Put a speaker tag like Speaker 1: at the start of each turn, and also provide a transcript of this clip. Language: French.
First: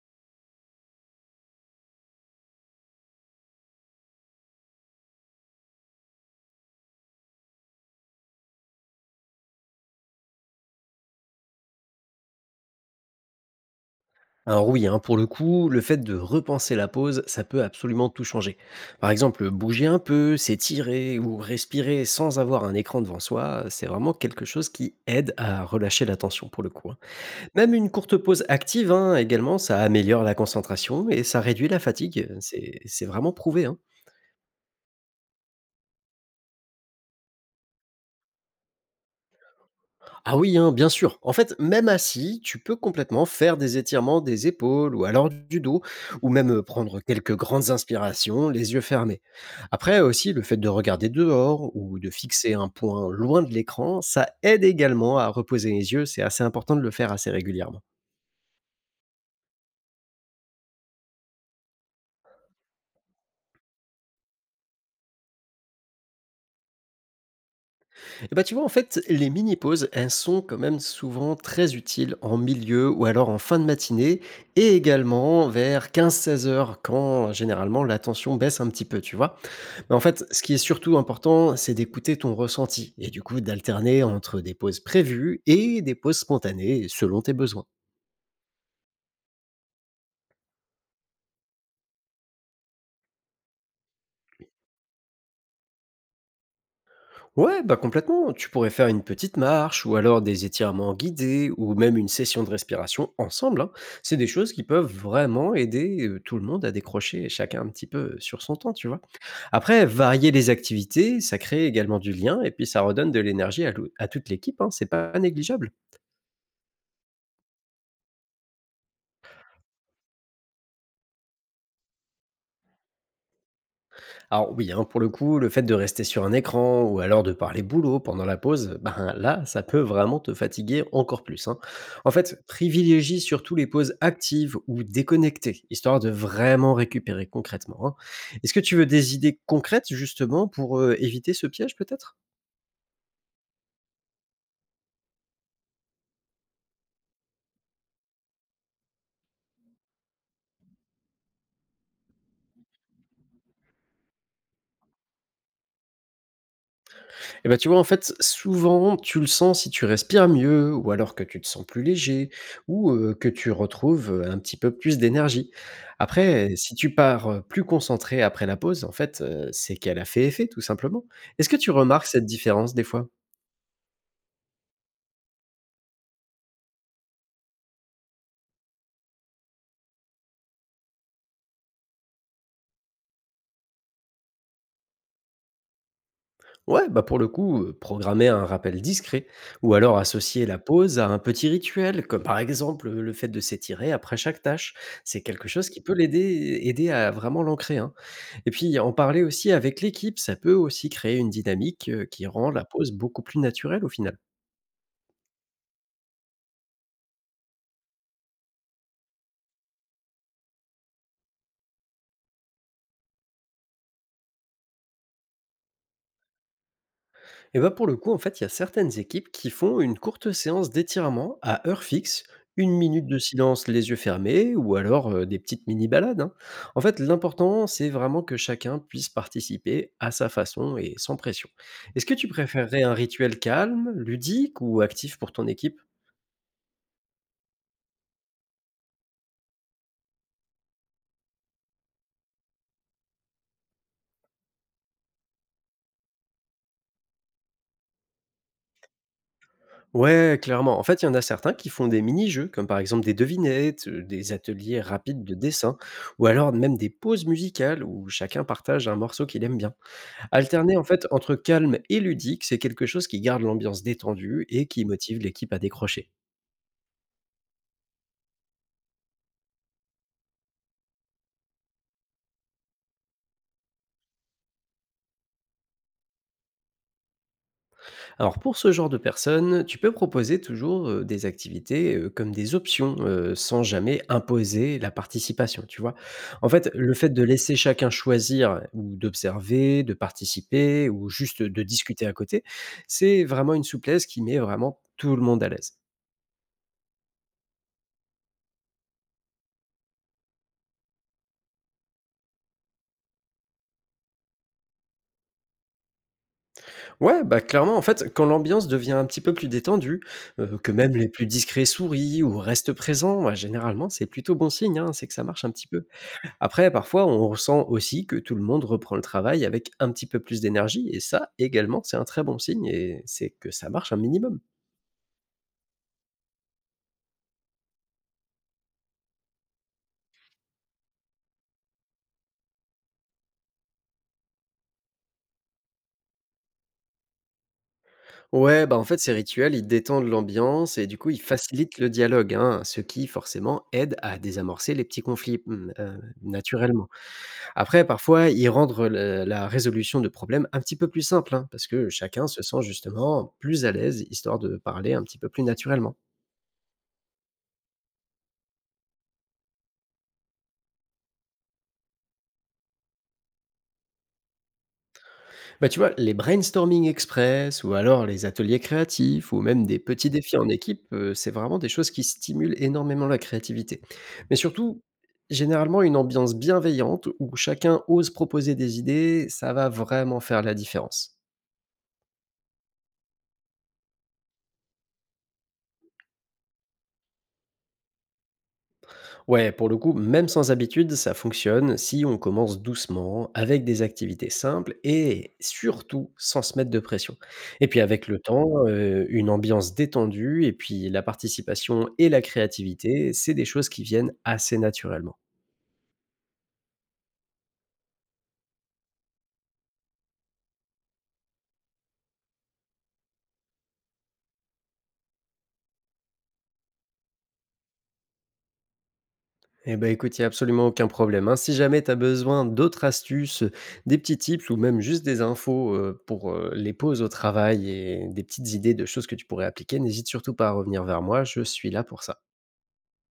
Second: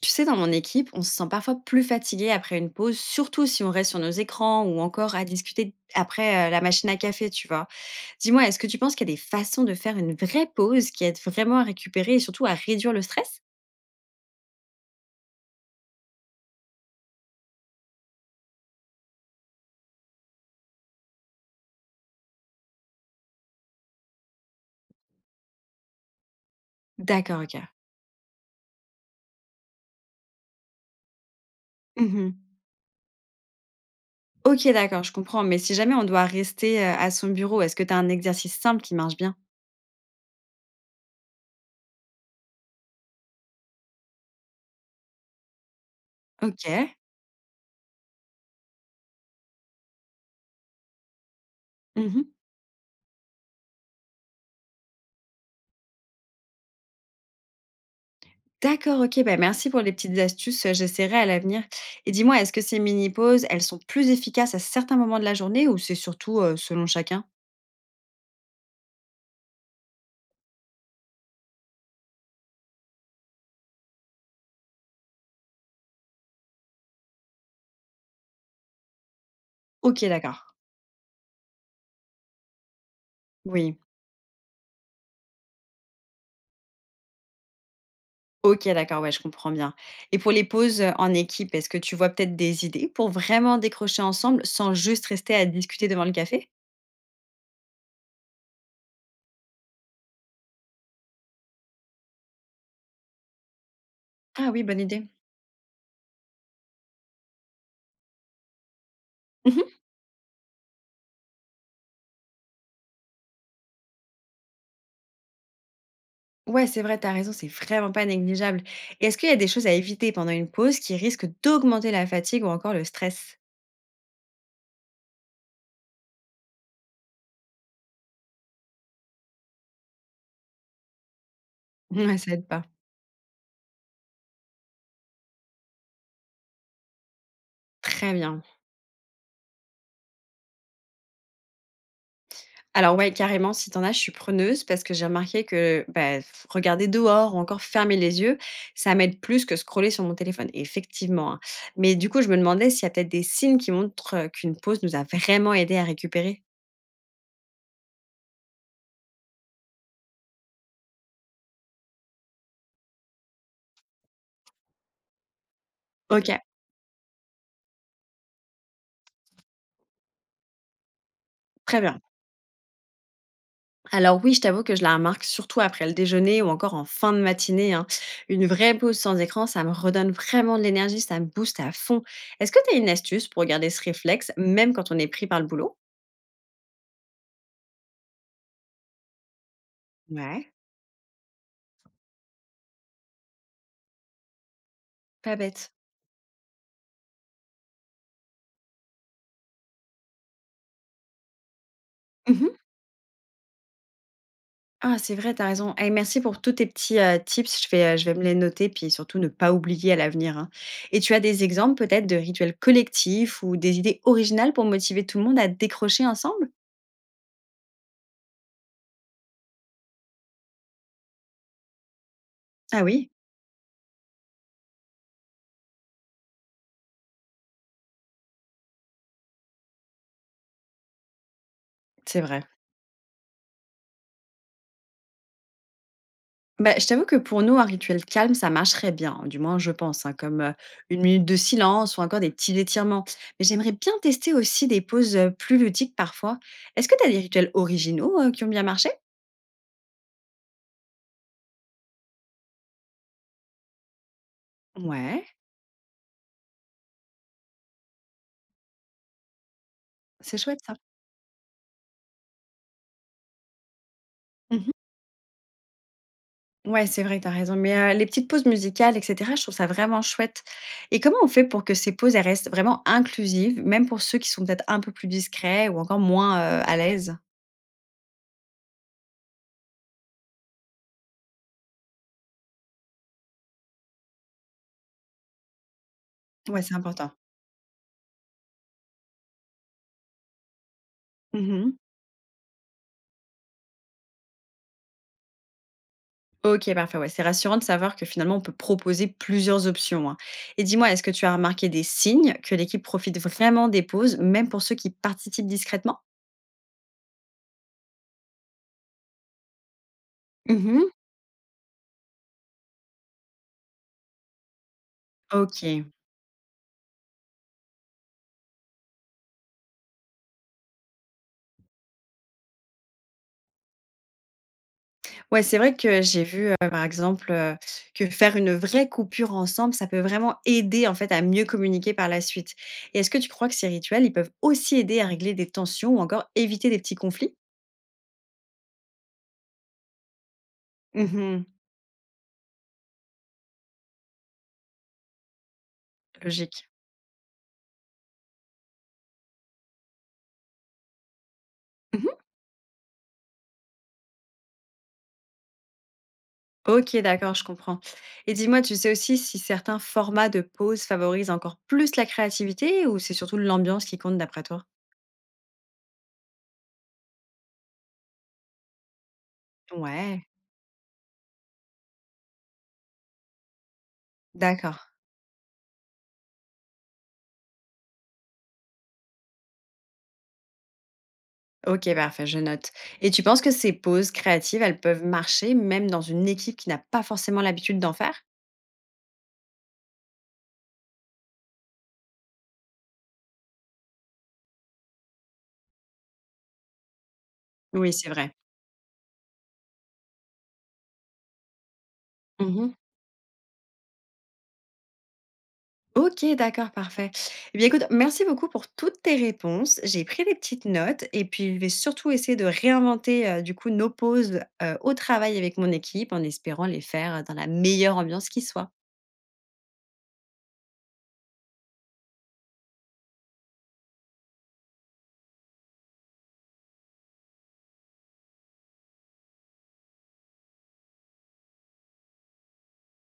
Speaker 1: Tu sais, dans mon équipe, on se sent parfois plus fatigué après une pause, surtout si on reste sur nos écrans ou encore à discuter après la machine à café, tu vois. Dis-moi, est-ce que tu penses qu'il y a des façons de faire une vraie pause qui aide vraiment à récupérer et surtout à réduire le stress?
Speaker 2: Alors oui, hein, pour le coup, le fait de repenser la pause, ça peut absolument tout changer. Par exemple, bouger un peu, s'étirer ou respirer sans avoir un écran devant soi, c'est vraiment quelque chose qui aide à relâcher la tension pour le coup, hein.
Speaker 1: D'accord, ok.
Speaker 2: Même une courte pause active, hein, également, ça améliore la concentration et ça réduit la fatigue.
Speaker 1: Mhm.
Speaker 2: C'est vraiment prouvé, hein.
Speaker 1: Ok, d'accord, je comprends. Mais si jamais on doit rester à son bureau, est-ce que tu as un exercice simple qui marche bien?
Speaker 2: Ah oui, hein, bien sûr. En fait, même assis, tu peux complètement faire des étirements des épaules ou alors du dos, ou même
Speaker 1: Ok.
Speaker 2: prendre quelques grandes inspirations, les yeux fermés. Après aussi, le fait de regarder dehors ou de fixer un point loin de l'écran, ça aide également à reposer les yeux. C'est assez important de le faire assez régulièrement.
Speaker 1: D'accord, OK, bah, merci pour les petites astuces, j'essaierai à l'avenir. Et dis-moi, est-ce que ces mini pauses, elles sont plus efficaces à certains moments de la journée ou c'est surtout, selon chacun?
Speaker 2: Et bah, tu vois, en fait, les mini-pauses, elles sont quand même souvent très utiles en milieu ou alors en fin de matinée et également vers 15-16 heures quand généralement la tension baisse un petit peu, tu vois. Mais en
Speaker 1: OK,
Speaker 2: fait, ce
Speaker 1: d'accord.
Speaker 2: qui est surtout important, c'est d'écouter ton ressenti et du coup
Speaker 1: Oui.
Speaker 2: d'alterner entre des pauses prévues et des pauses spontanées selon tes besoins.
Speaker 1: OK, d'accord, ouais, je comprends bien. Et pour les pauses, en équipe, est-ce que tu vois peut-être des idées pour vraiment décrocher ensemble sans juste rester à discuter devant le café?
Speaker 2: Ouais, bah complètement. Tu pourrais faire une petite marche ou alors des étirements guidés ou même une session de respiration ensemble, hein. C'est des
Speaker 1: Ah
Speaker 2: choses
Speaker 1: oui,
Speaker 2: qui
Speaker 1: bonne
Speaker 2: peuvent
Speaker 1: idée.
Speaker 2: vraiment aider tout le monde à décrocher chacun un petit peu sur son temps, tu vois.
Speaker 1: Mmh.
Speaker 2: Après, varier les activités, ça crée également du lien et puis ça redonne de l'énergie à, à toute l'équipe, hein. C'est pas négligeable.
Speaker 1: Ouais, c'est vrai, t'as raison, c'est vraiment pas négligeable. Et est-ce qu'il y a des choses à éviter pendant une pause qui risquent d'augmenter la fatigue ou encore le stress?
Speaker 2: Alors oui, hein, pour le coup, le fait de rester sur un écran ou alors de parler boulot pendant la pause, ben là, ça peut vraiment te fatiguer encore plus, hein. En
Speaker 1: Mouais, ça
Speaker 2: fait,
Speaker 1: aide pas.
Speaker 2: privilégie surtout les pauses actives ou déconnectées, histoire de vraiment récupérer concrètement, hein.
Speaker 1: Très bien.
Speaker 2: Est-ce que tu veux des idées concrètes justement pour éviter ce piège peut-être.
Speaker 1: Alors ouais, carrément, si t'en as, je suis preneuse parce que j'ai remarqué que, bah, regarder dehors ou encore fermer les yeux, ça m'aide plus que scroller sur mon téléphone, et effectivement. Hein. Mais du coup, je me demandais s'il y a peut-être des signes qui montrent qu'une pause nous a vraiment aidé à récupérer.
Speaker 2: Et ben tu vois, en fait, souvent, tu le sens si tu respires mieux, ou alors que tu te sens plus léger, ou que tu retrouves, un petit peu plus d'énergie.
Speaker 1: Ok,
Speaker 2: Après, si tu pars, plus concentré après la pause, en fait, c'est qu'elle a fait effet, tout simplement. Est-ce que tu
Speaker 1: très bien.
Speaker 2: remarques cette différence des fois?
Speaker 1: Alors oui, je t'avoue que je la remarque surtout après le déjeuner ou encore en fin de matinée. Hein. Une vraie pause sans écran, ça me redonne vraiment de l'énergie, ça me booste à fond. Est-ce que tu as une astuce pour garder ce réflexe, même quand on est pris par le boulot?
Speaker 2: Ouais, bah pour le coup, programmer un rappel discret ou alors associer
Speaker 1: Ouais.
Speaker 2: la pause à un petit rituel, comme par exemple, le fait de s'étirer après chaque tâche. C'est
Speaker 1: Pas
Speaker 2: quelque
Speaker 1: bête.
Speaker 2: chose qui peut l'aider aider à vraiment l'ancrer, hein. Et puis en parler aussi avec l'équipe, ça peut aussi créer une dynamique, qui
Speaker 1: Mhm.
Speaker 2: rend la pause beaucoup plus naturelle au final.
Speaker 1: Ah, c'est vrai, t'as raison. Et merci pour tous tes petits, tips. Je vais me les noter, puis surtout ne pas oublier à l'avenir, hein. Et tu as des exemples peut-être de rituels collectifs ou des idées originales pour motiver tout le monde à décrocher ensemble?
Speaker 2: Et bah, pour le coup, en fait, il y a certaines équipes qui font une courte séance d'étirement à heure fixe, une
Speaker 1: Ah
Speaker 2: minute
Speaker 1: oui,
Speaker 2: de silence les yeux fermés, ou alors des petites mini-balades, hein. En fait, l'important, c'est vraiment que chacun puisse participer à sa façon et sans pression. Est-ce que
Speaker 1: c'est
Speaker 2: tu
Speaker 1: vrai.
Speaker 2: préférerais un rituel calme, ludique ou actif pour ton équipe?
Speaker 1: Bah, je t'avoue que pour nous, un rituel calme, ça marcherait bien, hein, du moins je pense, hein, comme, 1 minute de silence ou encore des petits étirements. Mais j'aimerais bien tester aussi des pauses, plus ludiques parfois. Est-ce que tu as des rituels originaux, qui ont bien marché?
Speaker 2: Ouais, clairement. En fait, il y en a certains qui font des mini-jeux, comme par exemple des devinettes, des ateliers rapides
Speaker 1: Ouais,
Speaker 2: de dessin, ou alors même des pauses musicales où chacun partage un morceau qu'il aime bien.
Speaker 1: c'est chouette ça.
Speaker 2: Alterner en fait entre calme et ludique, c'est quelque chose qui garde l'ambiance détendue et
Speaker 1: Mmh.
Speaker 2: qui motive l'équipe à décrocher.
Speaker 1: Ouais, c'est vrai, t'as raison. Mais les petites pauses musicales et cetera, je trouve ça vraiment chouette. Et comment on fait pour que ces pauses, elles restent vraiment inclusives, même pour ceux qui sont peut-être un peu plus discrets ou encore moins, à l'aise?
Speaker 2: Alors pour ce genre de personnes, tu peux proposer toujours des activités comme des options sans jamais imposer la participation, tu vois. En
Speaker 1: Ouais,
Speaker 2: fait,
Speaker 1: c'est
Speaker 2: le
Speaker 1: important.
Speaker 2: fait de laisser chacun choisir ou d'observer, de participer ou juste de
Speaker 1: Mmh.
Speaker 2: discuter à côté, c'est vraiment une souplesse qui met vraiment tout le monde à l'aise.
Speaker 1: OK, parfait, ouais, c'est rassurant de savoir que finalement on peut proposer plusieurs options, hein. Et dis-moi, est-ce que tu as remarqué des signes que l'équipe profite vraiment des pauses, même pour ceux qui participent discrètement?
Speaker 2: Ouais, bah, clairement, en fait, quand l'ambiance devient un petit peu plus détendue, que
Speaker 1: Mmh.
Speaker 2: même les plus discrets sourient ou restent présents, bah, généralement, c'est plutôt bon signe, hein, c'est que ça marche un petit
Speaker 1: OK.
Speaker 2: peu. Après, parfois, on ressent aussi que tout le monde reprend le travail avec un petit peu plus d'énergie et ça, également, c'est un très bon signe et c'est que ça marche un minimum.
Speaker 1: Ouais, c'est vrai que j'ai vu, par exemple, que faire une vraie coupure ensemble, ça peut vraiment aider, en fait, à mieux communiquer par la suite. Et est-ce que tu crois que ces rituels, ils peuvent aussi aider à régler des tensions ou encore éviter des petits conflits?
Speaker 2: Ouais, bah, en fait, ces rituels, ils détendent l'ambiance et du coup, ils
Speaker 1: Mmh.
Speaker 2: facilitent le dialogue, hein, ce qui, forcément, aide à désamorcer les petits conflits, mmh,
Speaker 1: Logique.
Speaker 2: naturellement. Après, parfois, ils rendent le la résolution de problèmes un petit peu plus simple, hein, parce que
Speaker 1: Mmh.
Speaker 2: chacun se sent justement plus à l'aise, histoire de parler un petit peu plus naturellement.
Speaker 1: OK, d'accord, je comprends. Et dis-moi, tu sais aussi si certains formats de pause favorisent encore plus la créativité ou c'est surtout l'ambiance qui compte d'après toi?
Speaker 2: Bah, tu vois, les brainstorming express, ou alors les ateliers créatifs, ou même des petits
Speaker 1: Ouais,
Speaker 2: défis en équipe, c'est vraiment des choses qui stimulent énormément la créativité. Mais
Speaker 1: d'accord.
Speaker 2: surtout, généralement, une ambiance bienveillante où chacun ose proposer des idées, ça va vraiment faire la différence.
Speaker 1: OK, parfait, je note. Et tu penses que ces pauses créatives, elles peuvent marcher même dans une équipe qui n'a pas forcément l'habitude d'en faire?
Speaker 2: Ouais, pour le coup, même sans habitude, ça fonctionne si on commence doucement, avec des activités simples et surtout sans se mettre de pression. Et puis
Speaker 1: Oui, c'est
Speaker 2: avec le
Speaker 1: vrai.
Speaker 2: temps, une ambiance détendue et puis la participation et la
Speaker 1: Mmh.
Speaker 2: créativité, c'est des choses qui viennent assez naturellement.
Speaker 1: OK, d'accord, parfait. Eh bien, écoute, merci beaucoup pour toutes tes réponses. J'ai pris des petites notes et puis je vais surtout essayer de réinventer, du coup, nos pauses, au travail avec mon équipe en espérant les faire, dans la meilleure ambiance qui soit.
Speaker 2: Eh ben écoute, il n'y a absolument aucun problème, hein. Si jamais tu as besoin d'autres astuces, des petits tips ou même juste des infos pour les pauses au travail et des petites idées de choses que tu pourrais appliquer, n'hésite surtout pas à revenir vers moi, je suis là pour ça.